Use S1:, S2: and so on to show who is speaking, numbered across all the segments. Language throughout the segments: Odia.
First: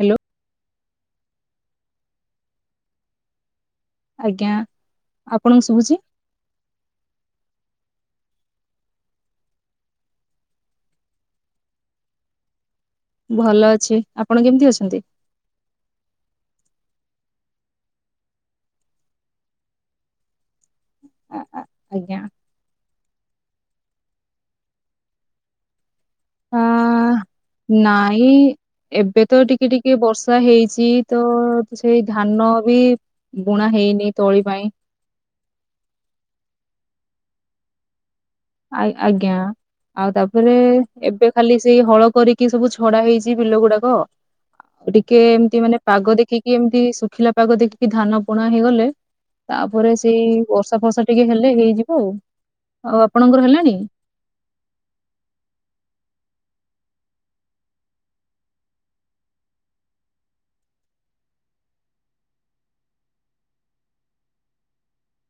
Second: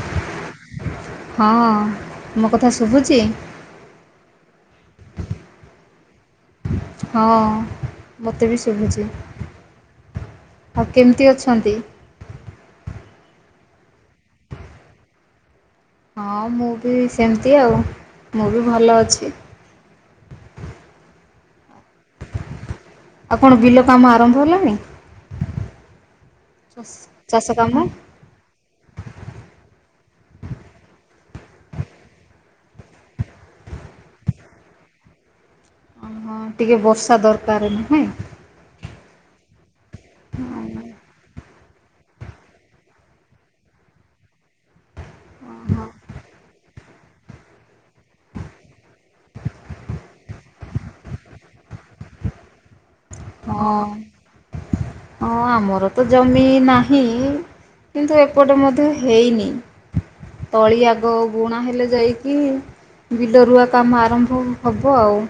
S1: ହ୍ୟାଲୋ।
S2: ହଁ ମୋ କଥା ଶୁଭୁଛି?
S1: ଆଜ୍ଞା। ଆପଣଙ୍କୁ ଶୁଭୁଛି?
S2: ହଁ ମୋତେ ବି ଶୁଭୁଛି। ଆଉ କେମିତି ଅଛନ୍ତି?
S1: ଭଲ ଅଛି। ଆପଣ କେମିତି ଅଛନ୍ତି
S2: ହଁ ମୁଁ ବି ସେମିତି ଆଉ ମୁଁ ବି ଭଲ ଅଛି।
S1: ଅ ଆଜ୍ଞା।
S2: ଆଉ କଣ ବିଲ କାମ ଆରମ୍ଭ ହେଲାଣି
S1: ଆ
S2: ଚାଷ ଚାଷ କାମ?
S1: ନାଇଁ ଏବେ ତ ଟିକେ ଟିକେ ବର୍ଷା ହେଇଛି ତ, ସେଇ ଧାନ ବି ବୁଣା ହେଇନି ତଳି ପାଇଁ।
S2: ଅ, ହଁ ଟିକେ ବର୍ଷା ଦରକାର ନୁହେଁ!
S1: ଆ-ଆଜ୍ଞା, ଆଉ ତା'ପରେ ଏବେ ଖାଲି ସେଇ ହଳ କରିକି, ସବୁ ଛଡା ହେଇଛି ବିଲ ଗୁଡାକ। ଆଉ ଟିକେ ଏମତି ମାନେ, ପାଗ ଦେଖିକି ଏମିତି ଶୁଖିଲା ପାଗ ଦେଖିକି ଧାନ ବୁଣା ହେଇଗଲେ ତା'ପରେ ସେଇ ବର୍ଷା ଫର୍ଷା ଟିକେ ହେଲେ, ହେଇଯିବ ଆଉ। ଆଉ ଆପ୍
S2: ହଁ, ହଁ, ଆମର ତ ଜମି ନାହିଁ। କିନ୍ତୁ ଏପଟେ ମଧ୍ୟ ହେଇନି। ତଳି ଆଗ ବୁଣା ହେଲେ ଯାଇକି ବିଲରୁଆ କାମ ଆରମ୍ଭ ହବ ଆଉ।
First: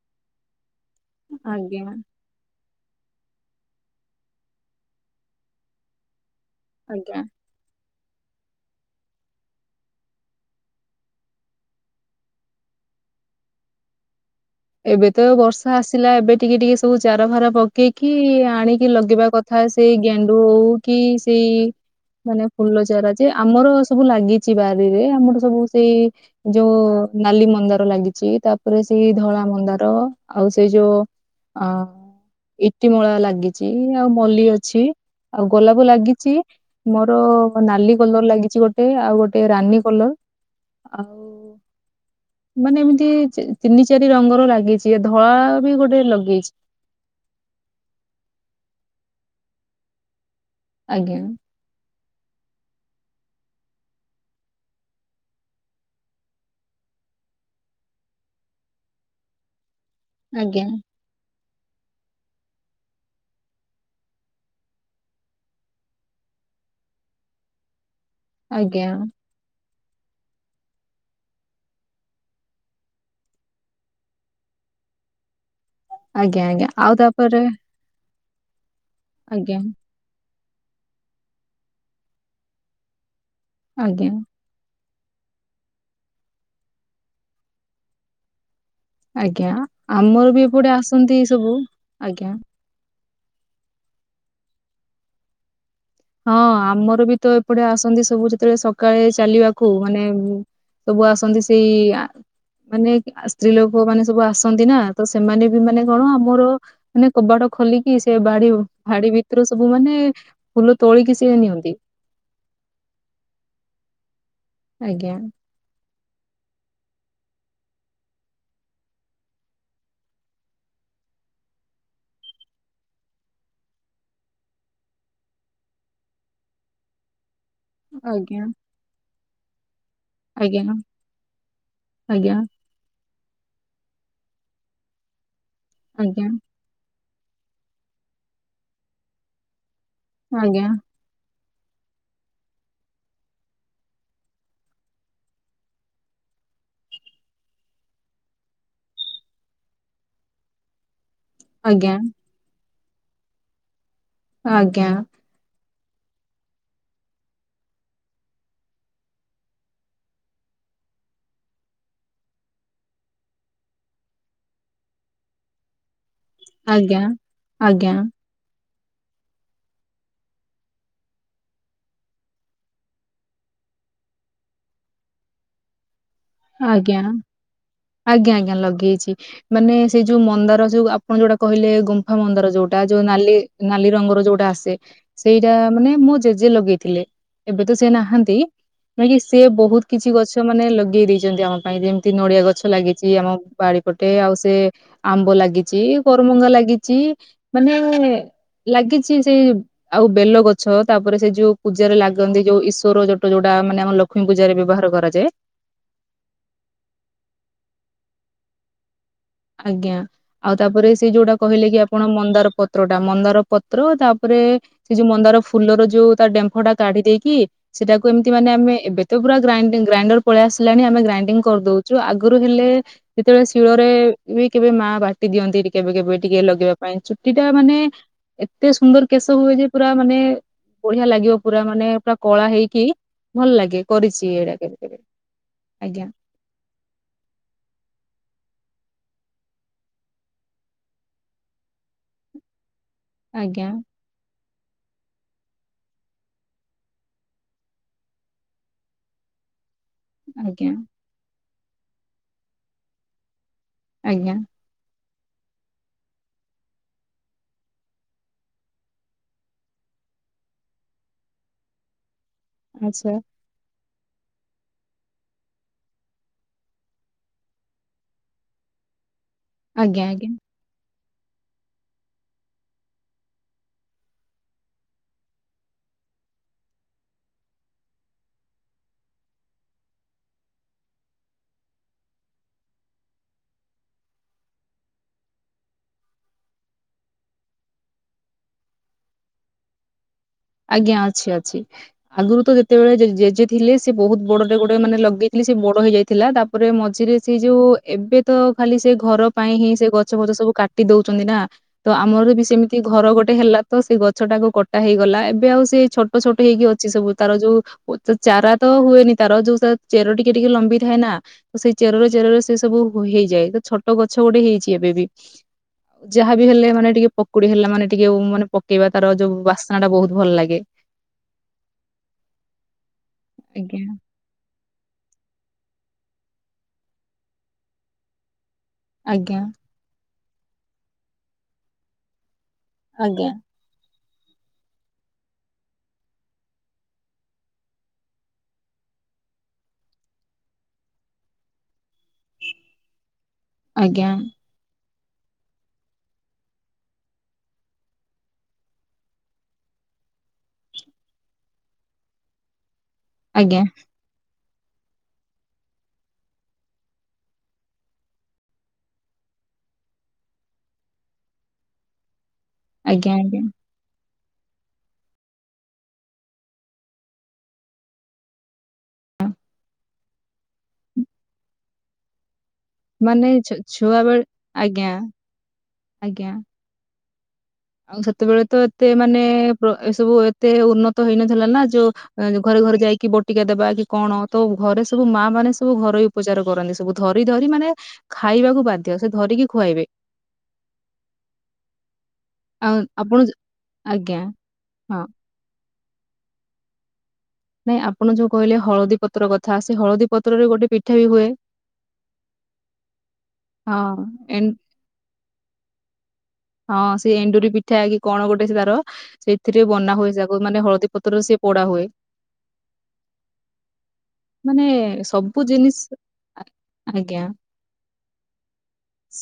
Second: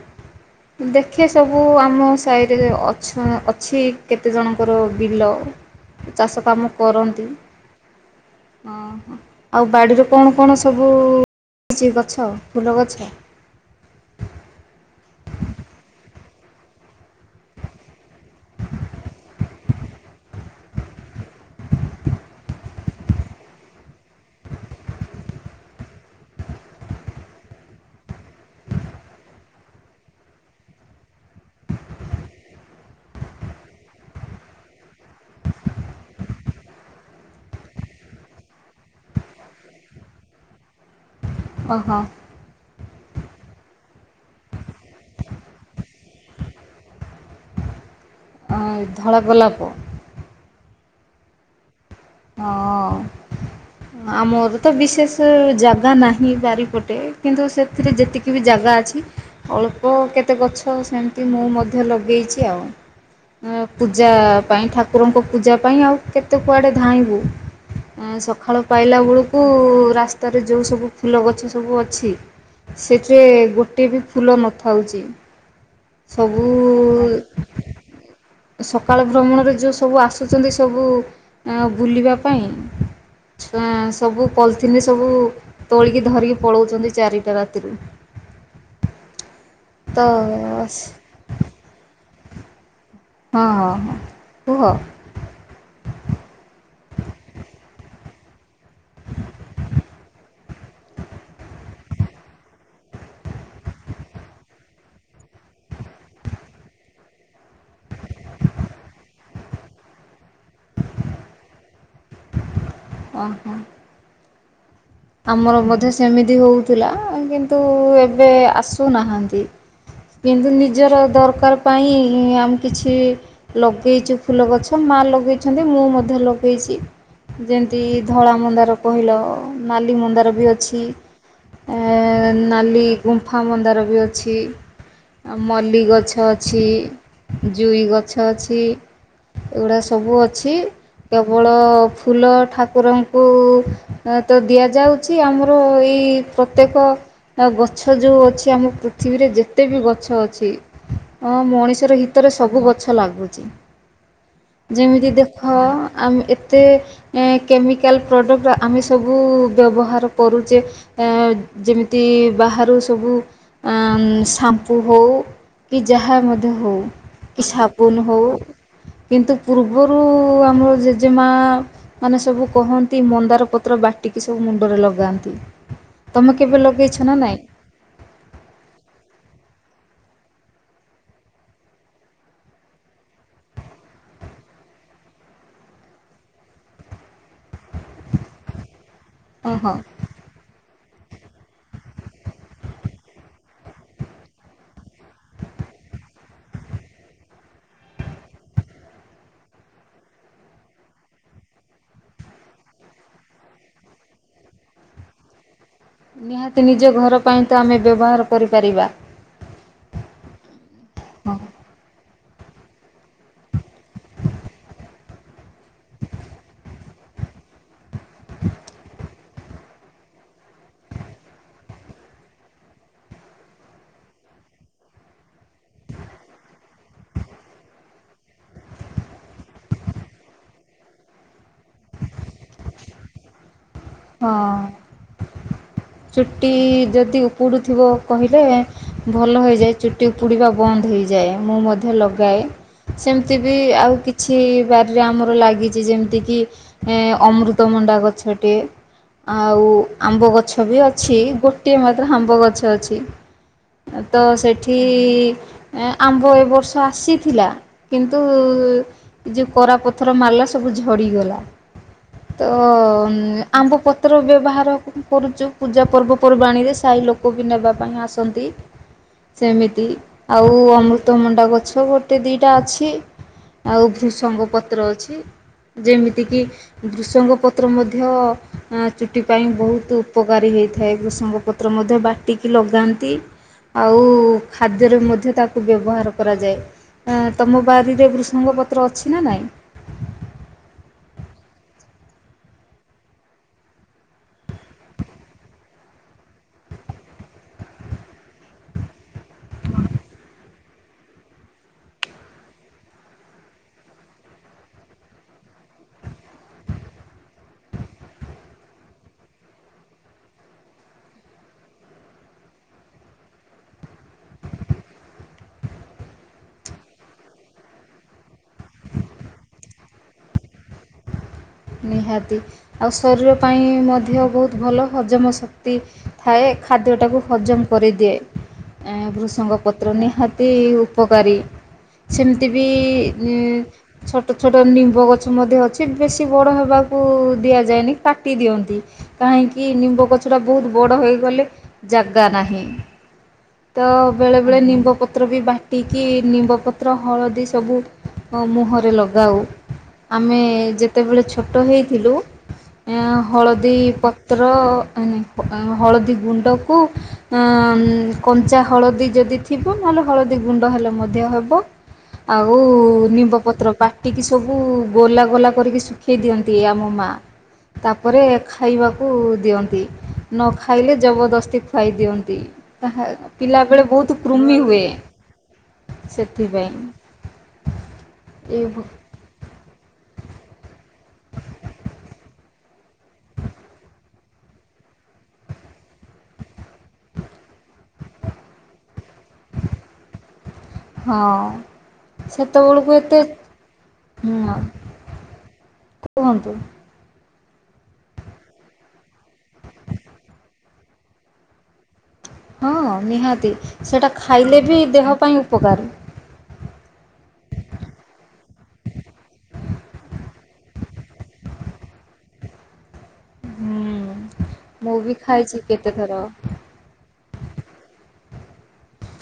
S2: ଦେଖେ ସବୁ
S1: ଆଜ୍ଞା
S2: ଆମ ସା [unintelligible] ଅଛୁଁ ଅଛି କେତେ ଜଣଙ୍କର ବିଲ ଚାଷ କାମ
S1: ଆଜ୍ଞା
S2: କରନ୍ତି। ହଁ ଓହୋ! ଆଉ ବାଡ଼ିରେ କଣ କଣ ସବୁ ଅଛି, ଗଛ ଫୁଲ ଗଛ?
S1: ଏବେ ତ ବର୍ଷା ଆସିଲା, ଏବେ ଟିକେ ଟିକେ ସବୁ ଚାର ଫାର ପକେଇକି, ଆଣିକି ଲଗେଇବା କଥ୍ ଥା ସେଇ ଗେଣ୍ଡୁ ହଉ କି ସେଇ ମାନେ ଫୁଲ ଚାରା ଯେ, ଆମର ସବୁ ଲାଗିଛି ବାରିରେ ଆମର ସବୁ ସେଇ ଯୋଉ ନାଲି ମନ୍ଦାର ଲାଗିଚି, ତା'ପରେ ସେଇ ଧଳା ମନ୍ଦାର ଆଉ ସେ ଯଉ ଅଁ ଇଟିମୂଳା ଲାଗିଚି-ଇ, ଆଉ ମଲ୍ଲି ଅଛି, ଆଉ ଗୋଲାପ ଲାଗିଚି। ମୋର ନାଲି କଲର୍ ଲାଗିଛି, ଗୋଟେ ଆଉ ଗୋଟେ ରାନୀ କଲର୍ ଆଉ
S2: ଅ ହ।
S1: ମାନେ ଏମିତି ଚି ତିନି ଚାରି ରଙ୍ଗର ଲାଗିଚି, ଧଳା ବି ଗୋଟେ ଲଗେଇଛି।
S2: ଅଁ ଧଳା ଗୋଲାପ।
S1: ଆଜ୍ଞା।
S2: ହଁ। ଆମର ତ ବିଶେଷ ଜାଗା ନାହିଁ ବାରିପଟେ। କିନ୍ତୁ ସେଥିରେ ଯେତିକି ବି ଜାଗା ଅଛି। ଅଳ୍ପ କେତେ
S1: ଆଜ୍ଞା,
S2: ଗଛ ସେମିତି ମୁଁ ମଧ୍ୟ ଲଗେଇଚି ଆଉ। ପୂଜା ପାଇଁ ଠାକୁରଙ୍କ ପୂଜା ପାଇଁ ଆଉ, କେତେ କୁଆଡେ ଧାଇଁବୁ। ସଖାଳ
S1: ଆଜ୍ଞା,
S2: ପାଇଲା ବୁଳୁ କୁ ରାସ୍ତାରେ ଯଉ ସବୁ ଫୁଲ ଗଛ ସବୁ ଅଛି। ସେଠିରେ ଗୋଟେ ବି ଫୁଲ ନଥାଉଛି।
S1: ଆଜ୍ଞା, ଆଜ୍ଞା, ଆଉ ତାପରେ
S2: ସବୁ-ଉ ସକାଳ ଭ୍ରମଣରେ
S1: ଆଜ୍ଞା,
S2: ଯଉ ସବୁ ଆସୁଛନ୍ତି, ସବୁ ବୁଲିବା ପାଇଁ ଛୁଆଁ
S1: ଆଜ୍ଞା,
S2: ସବୁ ପଲିଥିନି ସବୁ ତୋଳିକି ଧରିକି ପଳଉଛନ୍ତି, ଚାରିଟା ରାତିରୁ।
S1: ଆଜ୍ଞା,
S2: ତ ହଁ
S1: ଆମର ବି ଏପଟେ
S2: ହଁ
S1: ଆସନ୍ତି ସବୁ, ଆଜ୍ଞା।
S2: ହଁ, ହଁ, ହଁ, କୁହ।
S1: ହଁ, ଆମର ବି ତ ଏପଟେ ଆସନ୍ତି ସବୁ, ଯେତେବେଳେ ସକାଳେ ଚାଲିବାକୁ ମାନେ ସବୁ ଆସନ୍ତି, ସେଇ-ଇ ଆଁ ମାନେ ସ୍ତ୍ରୀ ଲୋକ ମାନେ ସବୁ ଆସନ୍ତି ନା, ତ ସେମାନେ ବି ମାନେ କଣ ଆମର ମାନେ କବାଟ ଖୋଲିକି, ସେ ବାଡି ଭାଡି ଭିତରୁ ସବୁ ମାନେ ଫୁଲ ତୋଳିକିି ସେ ନିଅନ୍ତି।
S2: ଅ ହ।
S1: ଆଜ୍ଞା।
S2: ଆମର ମଧ୍ୟ ସେମିତି ହଉଥିଲା। କିନ୍ତୁ ଏବେ ଆସୁନାହାଁନ୍ତି। କିନ୍ତୁ ନିଜର ଦରକାର ପାଇଁ ଉଁ, ଆମେ କିଛି ଲଗେଇଛୁ ଫୁଲ ଗଛ, ମା ଲଗେଇଛନ୍ତି, ମୁଁ ମଧ୍ୟ ଲଗେଇଛି। ଯେମ ତି ଧଳା
S1: ଆଜ୍ଞା,
S2: ମନ୍ଦାର କହିଲ ନାଲି ମନ୍ଦା [unintelligible]
S1: ଆଜ୍ଞା,
S2: ଅଛି ଆ,
S1: ଆଜ୍ଞା,
S2: ନାଲି ଗୁମ୍ଫା ମନ୍ଦାର ବି ଅଛି। ଆ, ମଲ୍ଲି ଗଛ
S1: ଆଜ୍ଞା,
S2: ଅଛି, ଜୁଇ ଗଛ ଅଛି। ଏଉଡ଼ା ସବୁ ଅଛି।
S1: ଆଜ୍ଞା,
S2: କେବଳ ଫୁଲ ଠାକୁରଙ୍କୁ ଅ ତ ଦିଆଯାଉଛି ଆମର ଏଇ ପ୍ରତ୍ୟେକ ଆଉ ଗଛ ଯୋଉ ଅଛି ଆମ ପୃଥିବୀରେ ଯେତେ ବି ଗଛ ଅଛି। ଅଁ,
S1: ଆଜ୍ଞା, ଆଜ୍ଞା,
S2: ମଣିଷର ହିତରେ ସବୁ ଗଛ ଲାଗୁଚି।
S1: ଆଜ୍ଞା।
S2: ଯେମିତି ଦେଖ ଆମେ ଏତେ ଏ କେମିକାଲ୍ ପ୍ରଡ଼କ୍ଟ ର ଆମେ ସବୁ ବ୍ୟବହାର କରୁଚେ। ଅ, ଯେମିତି ବାହାରୁ ସବୁ ଅଁ, ଉଁ, ସାମ୍ପୁ ହଉ କି ଯାହା ମଧ୍ଯ ହଉ
S1: ଆଜ୍ଞା
S2: କି
S1: ଆଜ୍ଞା
S2: ସାବୁନ ହଉ। କିନ୍ତୁ ପୂର୍ବରୁ ଆମର ଜେଜେମା ମାନେ ସବୁ କହନ୍ତି ମନ୍ଦାର ପତ୍ର ବାଟିକି ସବୁ ମୁଣ୍ଡରେ ଲଗାନ୍ତି। ତମେ କେବେ ଲଗେଇଛ
S1: ଆଜ୍ଞା,
S2: ନା ନାଇଁ
S1: ଆଜ୍ଞା, ଆଜ୍ଞା ଲଗେଇଛି। ମାନେ ସେଇ ଯୋଉ ମନ୍ଦାର ଯୋଉ ଆପଣ ଯୋଉଟା କହିଲେ ଗୁମ୍ଫା ମନ୍ଦାର ଯୋଉଟା, ଯୋଉ ନାଲି ନାଲି ରଙ୍ଗର ଯୋଉଟା ଆସେ। ସେଇଟା ମାନେ ମୋ ଜେଜେ ଲଗେଇଥିଲେ, ଏବେ ତ ସେ ନାହାନ୍ତି। ମେ ବି ସେ
S2: ହଁ ହଁ
S1: ବହୁତ କିଛି ଗଛ ମାନେ ଲଗେଇ ଦେଇ ଯେମତି ଆମ ପାଇଁ ଯେମିତି ନଡିଆ ଗଛ ଲାଗିଛି, ଆମ ବାଡି ପଟେ। ଆଉ ସେ ଆମ୍ବ ଲାଗିଛି, କରମଙ୍ଗା ଲାଗିଛି, ମାନେ ଲାଗିଛି ସେ ଆଉ ବେଲ ଗଛ, ତାପରେ ସେ ଯୋଉ ପୂଜାରେ ଲାଗନ୍ତି ଯୋଉ ଈଶ୍ୱର ଯୋଟ ଯୋଉଟା ମାନେ ଆମ ଲ କ୍ଷ୍ମୀ ପୂଜାରେ ବ୍ୟବହାର କରାଯାଏ।
S2: ନିହାତି ନିଜ ଘର ପାଇଁ ତ ଆମେ ବ୍ୟବହାର କରିପାରିବା।
S1: ଆଜ୍ଞା। ଆଉ ତାପରେ ସେ
S2: ହଁ
S1: ଯୋଉଟା କହିଲେ କି ଆପଣ ମନ୍ଦାର ପତ୍ର ଟା, ମନ୍ଦାର ପତ୍ର ତାପରେ ସେ ଯୋଉ ମନ୍ଦାର ଫୁଲର ଯୋଉ ତା ଡେମ୍ଫଟା କାଢି ଦେଇକି, ସେଟାକୁ ଏମିତି ମାନେ ଆମେ ଏବେ ତ ପୁରା ଗ୍ରାଇଡିଙ୍ଗ ଗ୍ରାଇଣ୍ଡର୍ ପଳେଇ ଆସିଲାଣି ଆମେ ଗ୍ରାଇଣ୍ଡିଙ୍ଗ କରିଦଉଛୁ। ଆଗରୁ ହେଲେ ଯେତେବେଳେ ଶିଳରେ ଏ କେବେ ମା ବାଟି ଦିଅନ୍ତି କେବେ କେବେ ଟିକେ ଲଗେଇବା ପାଇଁ, ଚୁଟି ଟା ମାନେ ଏତେ ସୁନ୍ଦର କେଶ ହୁଏ ଯେ ପୁରା ମାନେ ବଢିଆ ଲାଗିବ ପୁରା ମାନେ ପୁରା କଳା ହେଇକି ଭଲ ଲାଗେ କରିଛି ଏଇଡା କେବେ କେବେ ଆଜ୍ଞା।
S2: ଟି ଯଦି ଉପୁଡ଼ୁଥିବ କହିଲେ ଭଲ ହୋଇଯାଏ, ଚୁଟି ଉପୁଡ଼ିବା ବନ୍ଦ ହେଇଯାଏ। ମୁଁ ମ ଧ୍ୟ ଲଗାଏ, ସେମିତି ବି
S1: ଆଜ୍ଞା
S2: ଆଉ କି ଛି ବାରିରେ ଆମର ଲାଗିଚି ଯେମିତିକି ଏଁ, ଅମୃତମଣ୍ଡା ଗଛଟିଏ। ଆଉ ଆମ୍ବ ଗଛ
S1: ଆଜ୍ଞା
S2: ବି ଅଛି, ଗୋଟିଏ ମାତ୍ର ଆମ୍ବ ଗଛ ଅଛି। ଏ ତ
S1: ଆଜ୍ଞା
S2: ସେ ଠି ଏଁ, ଆମ୍ବ ଏ ବର୍ଷ ଆସିଥିଲା କିନ୍ତୁ ଯେ କରାପଥର ମାରଲା ସବୁ ଝଡ଼ିଗଲା, ତ ଅ,
S1: ଆଚ୍ଛା
S2: ଉଁ, ଆ, ଆମ୍ବ ପତ୍ର ବ୍ୟବହାର କରୁଚୁ, ପୂଜା ପର୍ବପର୍ବାଣୀରେ ସାଇ ଲୋକ ବି ନେବା ପାଇଁ ଆସନ୍ତି। ସେମିତି
S1: ଆଜ୍ଞା ଆଜ୍ଞା
S2: ଆଉ ଆମ ତମୁଣ୍ଡା ଗଛ ଗୋଟେ ଦିଟା ଅଛି, ଆଉ ଭୃଷଙ୍ଗ ପତ୍ର ଅଛି। ଯେମିତିକି ବୃଷଙ୍ଗ ପତ୍ର ମଧ୍ୟ ଅ ଚୁଟି ପାଇଁ ବହୁତ ଉପକାରୀ ହୋଇଇଥାଏ। ଭୃଷଙ୍ଗ ପତ୍ର ମଧ୍ୟ ବାଟିକି ଲଗାନ୍ତି। ଆଉ ଖାଦ୍ୟରେ ମଧ୍ୟ ତାକୁ ବ୍ୟବହାର କରାଯାଏ। ଆ ତମ ବାରିରେ ବୃଷଙ୍ଗ ପତ୍ର ଅଛି ନା ନହିଁ?
S1: ଆଜ୍ଞା ଅଛି ଅଛି। ଆଗରୁ ତ ଯେତେବେଳେ ଜେଜେ ଥିଲେ ସେ ବହୁତ ବଡରେ ଗୋଟେ ମାନେ ଲଗେଇଥିଲେ ସେ ବଡ ହେଇଯାଇଥିଲା ତା ଉପରେ ମଝିରେ ସେଇ ଯୋଉ ଏବେ ତ ଖାଲି ସେ ଘର ପାଇଁ ହିଁ ସେ ଗଛ ଫଛ ସବୁ କାଟି ଦଉଛନ୍ତି ନା। ତ ଆମର ବି ସେମିତି ଘର ଗୋଟେ ହେଲା ତ ସେ ଗଛ ଟାକୁ କଟା ହେଇଗଲା। ଏବେ ଏବେ ଆଉ ସେଇ ଛୋଟ ଛୋଟ ହେଇକି ଅଛି ସବୁ ତାର ଯୋଉ ତ ଚାରା ତ ହୁଏନି ତାର ଯୋଉ ଚେର ଟିକେ ଟିକେ ଲମ୍ବି ଥାଏ ନା ସେଇ ଚେରରେ ଚେରରେ ସେ ସବୁ ହେଇଯାଏ ତ ଛୋଟ ଗଛ ଗୋଟେ ହେଇଛି ଏବେ ବି। ଯାହାବ ହେଲେ ମାନେ ଟିକେ ପକୁଡି ହେଲା ମାନେ ଟିକେ ମାନେ ପକେଇବା ତାର ଯୋଉ ବାସ୍ନା ଟା ବହୁତ ଭଲ ଲାଗେ।
S2: ନିହାତି ଆଉ ଶରୀର ପାଇଁ
S1: ଆଜ୍ଞା।
S2: ମଧ୍ୟ ବହୁତ ଭଲ। ହଜମ ଶକ୍ତି ଥାଏ ଖାଦ୍ୟଟାକୁ ହଜମ କରିଦିଏ
S1: ଆଜ୍ଞା
S2: ବୃଷଙ୍ଗ ପତ୍ର ନିହାତି ଉପକାରୀ ସେମିତି ବି
S1: ଆଜ୍ଞା
S2: ଉ ଛୋଟ ଛୋଟ ନିମ୍ବ ଗଛ ମଧ୍ୟ ଅଛି ବେଶୀ ବେଶି ବଡ଼ ହେବାକୁ ଦିଆଯାଏନି ତାଟି ଦିଅନ୍ତି। କାହିଁକି ନିମ୍ବ ଗଛ ଟା ବହୁତ ବଡ ହେଇଗଲେ ଜାଗା ନାହିଁ। ତ
S1: ଆଜ୍ଞା
S2: ବେଳେବେଳେ ନିମ୍ବପତ୍ର ବି ବାଟିକି ନିମ୍ବପତ୍ର ହଳଦୀ ସବୁ ମୁହଁରେ ଲଗାଉ ଆମେ ଯେ ସେତେବେଳେ ଛୋଟ ହେଇଥିଲୁ
S1: ଆଜ୍ଞା
S2: ହଳଦୀ ପ ପତ୍ର ଏ ନାଇ ମାନେ ହଳଦୀ ଗୁଣ୍ଡକୁ ଅ କଞ୍ଚା ହଳଦୀ ଯଦି ଥିବ ନହେଲେ ହଳଦୀ ଗୁଣ୍ଡ ହେଲେ ମଧ୍ୟ ହବ। ଆଉ
S1: ଆଜ୍ଞା
S2: ନିମ୍ବ
S1: ଆଜ୍ଞା
S2: ପତ୍ର ପାଟିକି ସବୁ ଗୋଲା ଗୋଲା କରିକି ଶୁଖେଇ ଦିଅନ୍ତି ଆମ ମା ତାପରେ ଖାଇବାକୁ ଦିଅନ୍ତି। ନ ଖାଇଲେ ଜବରଦସ୍ତି ଖୁଆଇ ଦିଅନ୍ତି। ତାହା
S1: ମାନେ ଛ
S2: ପିଲାବେଳେ
S1: ଛୁଆ
S2: ବହୁତ
S1: ବେଳେ
S2: କୃମି ହୁଏ
S1: ଆଜ୍ଞା ଆଜ୍ଞା
S2: ସେଥିପାଇଁ।
S1: ଆଉ ସେତେବେଳେ
S2: ଏ
S1: ତ ଏତେ ମାନେ ଏ ସବୁ ଏତେ ଉନ୍ନତ ହେଇନଥିଲା ନା ଯୋ ଘରେ ଘରେ ଯାଇକି ବଟିକା ଦେବା କି କଣ ତ ଘରେ ସବୁ ମା ମାନେ ସବୁ ଘରୋଇ ଉପଚାର କରନ୍ତି ସବୁ ଧରି ଧରି ମାନେ ଖାଇବାକୁ ବାଧ୍ୟ ସେ ଧରିକି ଖୁଆଇବେ।
S2: ହଁ।
S1: ଆଉ
S2: ସେତେବେଳକୁ
S1: ଆପଣ
S2: ଏତେ
S1: ଯ- ଆଜ୍ଞା
S2: ହୁଁ
S1: ହଁ
S2: କୁହନ୍ତୁ।
S1: ନାଇଁ ଆପଣ ଯୋଉ କହିଲେ ହଳଦୀ ପତ୍ର କଥା ସେ ହଳଦୀ ପତ୍ରରେ ଗୋଟେ ପିଠା ବି ହୁଏ।
S2: ହଁ ନିହାତି ସେଇଟା
S1: ହଁ
S2: ଖାଇଲେ ବି ଦେହ ପାଇଁ ଉପକାର।
S1: ହଁ ସେ ଏଣ୍ଡୁରି ପିଠା କି କଣ ଗୋଟେ ସେ ତାର ସେଇଥିରେ ବନା ହୁଏ ଯକୁ ମାନେ ହଳଦୀ ପତ୍ରରେ ସେଏ ପୋଡା ହୁଏ।
S2: ହୁଁ
S1: ମାନେ
S2: ମୁଁ ବି
S1: ସବୁ
S2: ଖାଇଛି
S1: ଜିନିଷ
S2: କେତେଥର
S1: ଆଜ୍ଞା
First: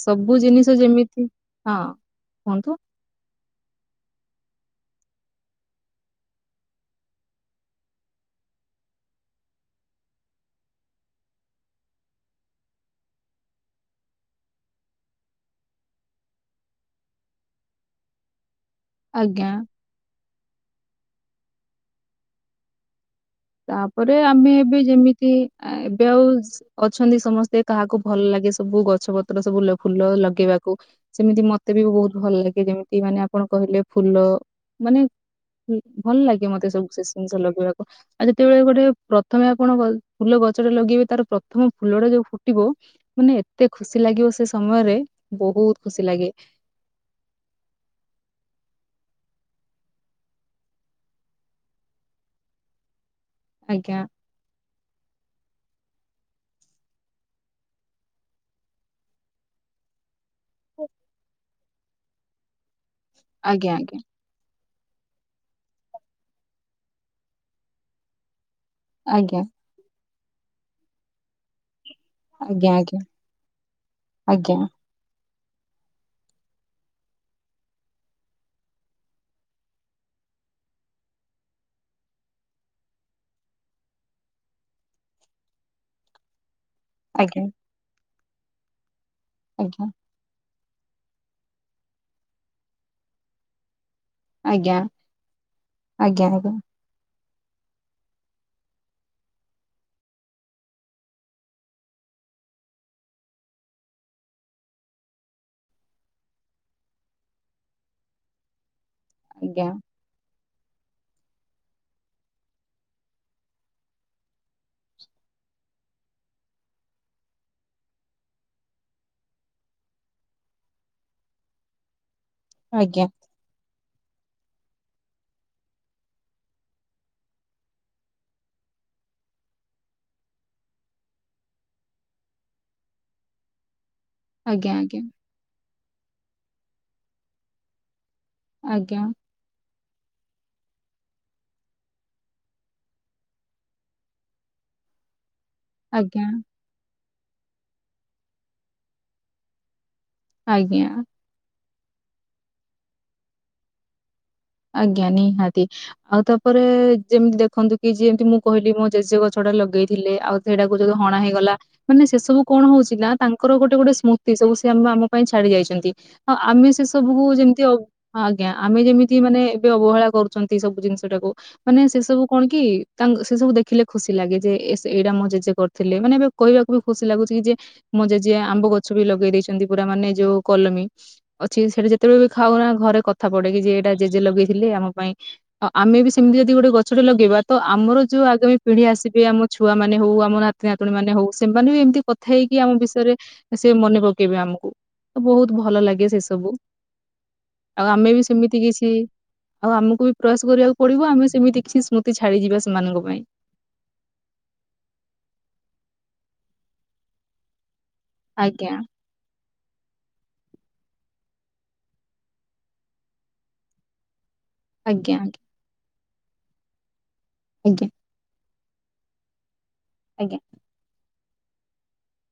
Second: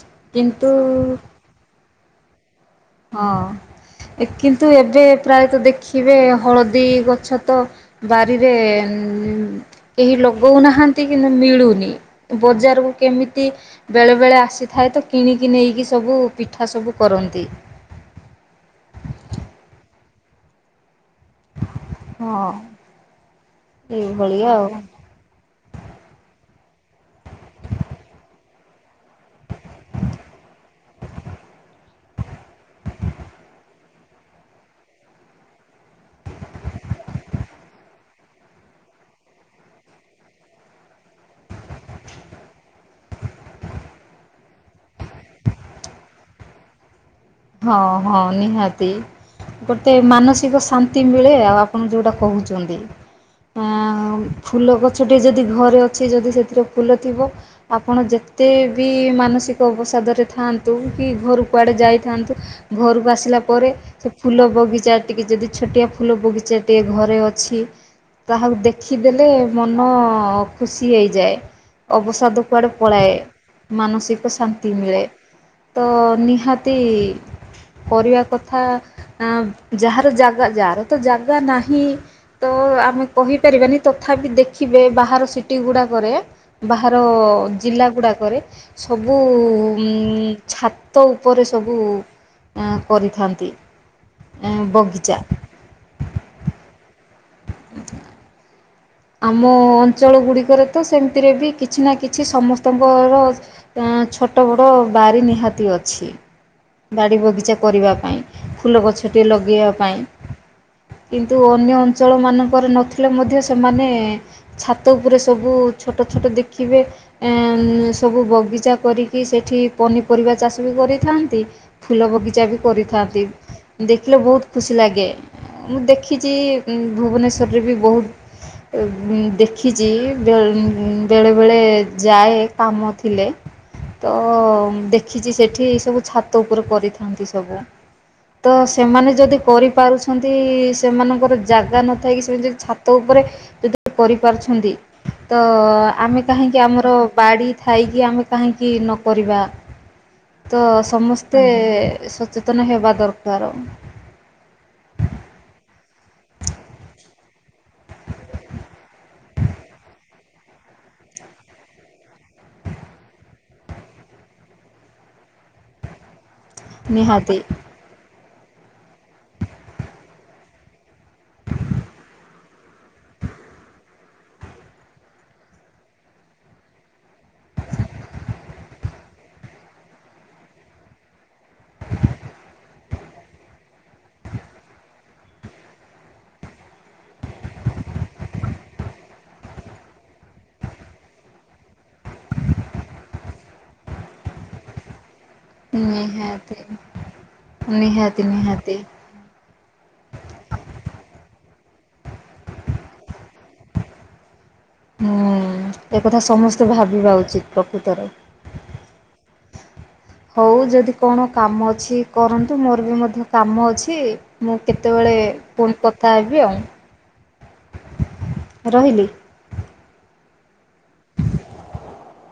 S1: ସବୁ
S2: କିନ୍ତୁ
S1: ଜିନିଷ ଯେମିତି ହଁ। ହନ୍ତ।
S2: ହଁ କିନ୍ତୁ ଏବେ ପ୍ରାୟତଃ ଦେଖିବେ ହଳଦୀ ଗଛ ତ ବାରିରେ କେହି ଲଗାଉନାହାନ୍ତି କିନ୍ତୁ ମିଳୁନି ବଜାରକୁ କେମିତି ବେଳେ ବେଳେ ଆସିଥାଏ ତ କିଣିକି ନେଇକି ସବୁ ପିଠା ସବୁ କରନ୍ତି।
S1: ଆଜ୍ଞା
S2: ହଁ
S1: ତାପରେ ଆମେ
S2: ଏଇଭଳିଆ ଆଉ
S1: ଏବେ ଯେମିତି ଏବେ ଆଉ ଅଛନ୍ତି ସମସ୍ତେ କାହାକୁ ଭଲ ଲାଗେ ସବୁ ଗଛ ପତ୍ର ସବୁ ଫୁଲ ଲଗେଇବାକୁ। ସେମିତି ମତେ ବି ବହୁତ ଭଲ ଲାଗେ ଯେମିତି ମାନେ ଆପଣ କହିଲେ ଫୁଲ ମାନେ ଭଲ ଲାଗେ ମତେ ସବୁ ସେଷ ଜିନିଷ ଲଗେଇବାକୁ ଆଉ ଯେତେବେଳେ ଗୋଟେ ପ୍ରଥମେ ଆପଣ ଫୁଲ ଗଛ ଟା ଲଗେଇବେ ତାର ପ୍ରଥମ ଫୁଲ ଟା ଯୋଉ ଫୁଟିବ। ମାନେ ଏତେ ଖୁସି ଲାଗିବ ସେ ସମୟରେ ବହୁତ ଖୁସି ଲାଗେ।
S2: ହଁ ହଁ ନିହାତି ଗୋଟେ ମାନସିକ ଶାନ୍ତି ମିଳେ ଆଉ ଆପଣ ଯୋଉଟା କହୁଛନ୍ତି
S1: ଆଜ୍ଞା।
S2: ଆଁ ଫୁଲ ଗଛଟିଏ ଯଦି ଘରେ ଅଛି ଯଦି ସେଥିରେ ଫୁଲ ଥିବ ଆପଣ ଯେତେ ବି ମାନସିକ ଅବସାଦରେ ଥାଆନ୍ତୁ କି ଘରୁ କୁଆଡ଼େ ଯାଇଥାନ୍ତୁ। ଘରକୁ ଆସିଲା ପରେ
S1: ଆଜ୍ଞା ଆଜ୍ଞା
S2: ସେ ଫୁଲ ବଗିଚା ଟିକିଏ ଯଦି ଛୋଟିଆ ଫୁଲ ବଗିଚା ଟିଏ ଘରେ ଅଛି ତାହାକୁ ଦେଖିଦେଲେ
S1: ଆଜ୍ଞା
S2: ମନ ଖୁସି ହେଇଯାଏ। ଅବସାଦ କୁଆଡ଼େ
S1: ଆଜ୍ଞା
S2: ପଳାଏ ମାନସିକ
S1: ଆଜ୍ଞା
S2: ଶାନ୍ତି ମିଳେ। ତ ନିହାତି କରିବା କଥା ଆ ଯାହାର ଜାଗା ଯାହାର ତ ଜାଗା ନାହିଁ ତ ଆମେ କହିପାରିବାନି ତଥାପି ଦେଖିବେ ବାହାର ସିଟି ଗୁଡ଼ାକରେ ବାହାର ଜିଲ୍ଲା ଗୁଡ଼ାକରେ ସବୁ
S1: ଆଜ୍ଞା
S2: ଛା ଛତ ଉପରେ ସବୁ କରିଥାନ୍ତି।
S1: ଆଜ୍ଞା
S2: ବଗିଚା
S1: ଆଜ୍ଞା ଆଜ୍ଞା
S2: ଆମ ଅଞ୍ଚଳ ଗୁଡ଼ିକରେ ତ ସେମିତିରେ ବି କିଛି ନା କିଛି ସମସ୍ତଙ୍କର ଛୋଟ ବଡ଼ ବାରି ନିହାତି ଅଛି ବାଡ଼ି ବଗିଚା କରିବା ପାଇଁ ଫୁଲ ଗଛଟି ଲଗେଇବା ପାଇଁ କିନ୍ତୁ ଅନ୍ୟ ଅଞ୍ଚଳ ମାନଙ୍କରେ ନଥିଲେ ମଧ୍ୟ ସେମାନେ ଛାତ ଉପରେ ସବୁ ଛୋଟ ଛୋଟ ଦେଖିବେ ସବୁ ବଗିଚା କରିକି ସେଠି ପନିପରିବା ଚାଷ ବି କରିଥାନ୍ତି। ଫୁଲ ବଗିଚା ବି
S1: ଆଜ୍ଞା ଆଜ୍ଞା
S2: କରିଥାନ୍ତି। ଦେଖିଲେ ବହୁତ ଖୁସି ଲାଗେ ମୁଁ ଦେଖିଛି ଭୁବନେଶ୍ୱରରେ ବି ବହୁତ ଦେଖିଛି ବେଳେ ବେଳେ ଯାଏ କାମ ଥିଲେ। ତ
S1: ଆଜ୍ଞା ଆଜ୍ଞା ଆଜ୍ଞା
S2: ଦେଖିଛି ସେଠି ସବୁ ଛାତ ଉପରେ କରିଥାନ୍ତି ସବୁ। ତ
S1: ଆଜ୍ଞା ଆଜ୍ଞା
S2: ସେମାନେ ଯଦି କରିପାରୁଛନ୍ତି ସେମାନଙ୍କର ଜାଗା ନଥାାଇ କିି ସେ ଯଦି ଛ ତ ଉପରେ ଯଦି କରିପାରୁଛନ୍ତି ତ ଆମେ
S1: ଆଜ୍ଞା
S2: କାହିଁକି ଆମର ବାଡ଼ି ଥାଇକି ଆମେ କାହିଁକି ନକରିବା ତ
S1: ଆଜ୍ଞା
S2: ସମସ୍ତେ ମତେ ସଚେତନ ହେବା ଦରକାର।
S1: ଆଜ୍ଞା ନିହାତି ଆଉ ତାପରେ ଯେମିତି ଦେଖନ୍ତୁ। କି ଯେମିତି ମୁଁ କହିଲି ମୋ ଜେଜେ ଗଛଟ ଟା ଲଗେଇ ଥିଲେ ଆଉ ସେଇଟାକୁ ଯଦି ହଣା ହେଇଗଲା। ମାନେ ସେ ସବୁ କଣ ହଉଥିଲା ତାଙ୍କର ଗୋଟେ ଗୋଟେ ସ୍ମୃତି ସବୁ ସେ ଆମ ପାଇଁ ଛାଡି ଯାଇଛନ୍ତି। ହ ଆମେ ସେ ସବୁକୁ
S2: ନିହାତି।
S1: ଯେମିତି ଆଜ୍ଞା ଆମେ ଯେମତି ଯି ମାନେ ଏବେ ଅବହେଳା କରୁଛନ୍ତି ସବୁ ଜିନିଷ ଟାକୁ। ମାନେ ସେ ସବୁ କଣ କି ତା ସେ ସବୁ ଦେଖିଲେ ଖୁସି ଲାଗେ ଯେ ଏ ଏଇଟା ମଁ ଜେଜେ କରିଥିଲେ ମାନେ ଏବେ କହିବାକୁ ବି ଖୁସି ଲାଗୁଛି କି ଯେ ମୋ ଜେଜେ ଆମ୍ବ ଗଛ ବି ଲଗେଇ ଦେଇଛନ୍ତି ପୁରା ମାନେ ଯୋଉ କଲମୀ। ଅଛି ସେଠା ଯେତେବେଳେ ବି ଖାଉନା ଘରେ କଥା ପଡେ କି ଯେ ଏଇଟା ଜେଜେ ଲଗେଇଥିଲେ ଆମ ପାଇଁ। ଆଉ ଆମେ ବି ସେମିତି ଯଦି ଗୋଟେ ଗଛଟେ ଲଗେଇବା ତ ଆମର ଯୋଉ ଆଗାମୀ ପିଢି ଆସିବେ ଆମ ଛୁଆମାନେେ ହଉ ଆମ ନାତି ନାତୁଣୀ ମାନେ ହଉ ସେମାନେ ବି ଏମିତି କଥା ହେଇକି ଆମ ବିଷୟରେ ସେ ମନେ ପକେଇବେ ଆମକୁ, ବହୁତ୍ ଭଲ ଲାଗେ ସେ ସବୁ,
S2: ନିହାତି
S1: ଆଉ ଆମେ
S2: ନିହାତି
S1: ବି ସେମିତି
S2: ନିହାତି।
S1: କିଛ୍ ଇ, ଆଉ ଆମକୁ ବି ପ୍ରୟାସ କରିବାକୁ ପଡିବ ଆମେ ସେମିତି କିଛି ସ୍ମୃତି ଛାଡିଯିବା ସେମାନଙ୍କ ପାଇଁ‌।
S2: ହୁଁ-ଉଁ-ଉଁ-ଉଁ ଏକଥା ସମସ୍ତେ ଭାବିବା ଉଚିତ୍ ପ୍ରକୃତରେ।
S1: ଆଜ୍ଞା।
S2: ହଉ ଯଦି କଣ କାମ ଅଛି କରନ୍ତୁ ମୋର ବି ମଧ୍ୟ କାମ ଅଛି। ମୁଁ
S1: ଆଜ୍ଞା
S2: କେତେବେଳେ
S1: ଆଜ୍ଞା
S2: ପୁଣି କଥା ହେବି ଆଉ।
S1: ଆଜ୍ଞା।
S2: ରହିଲି।
S1: ଆଜ୍ଞା।
S2: [inaudible]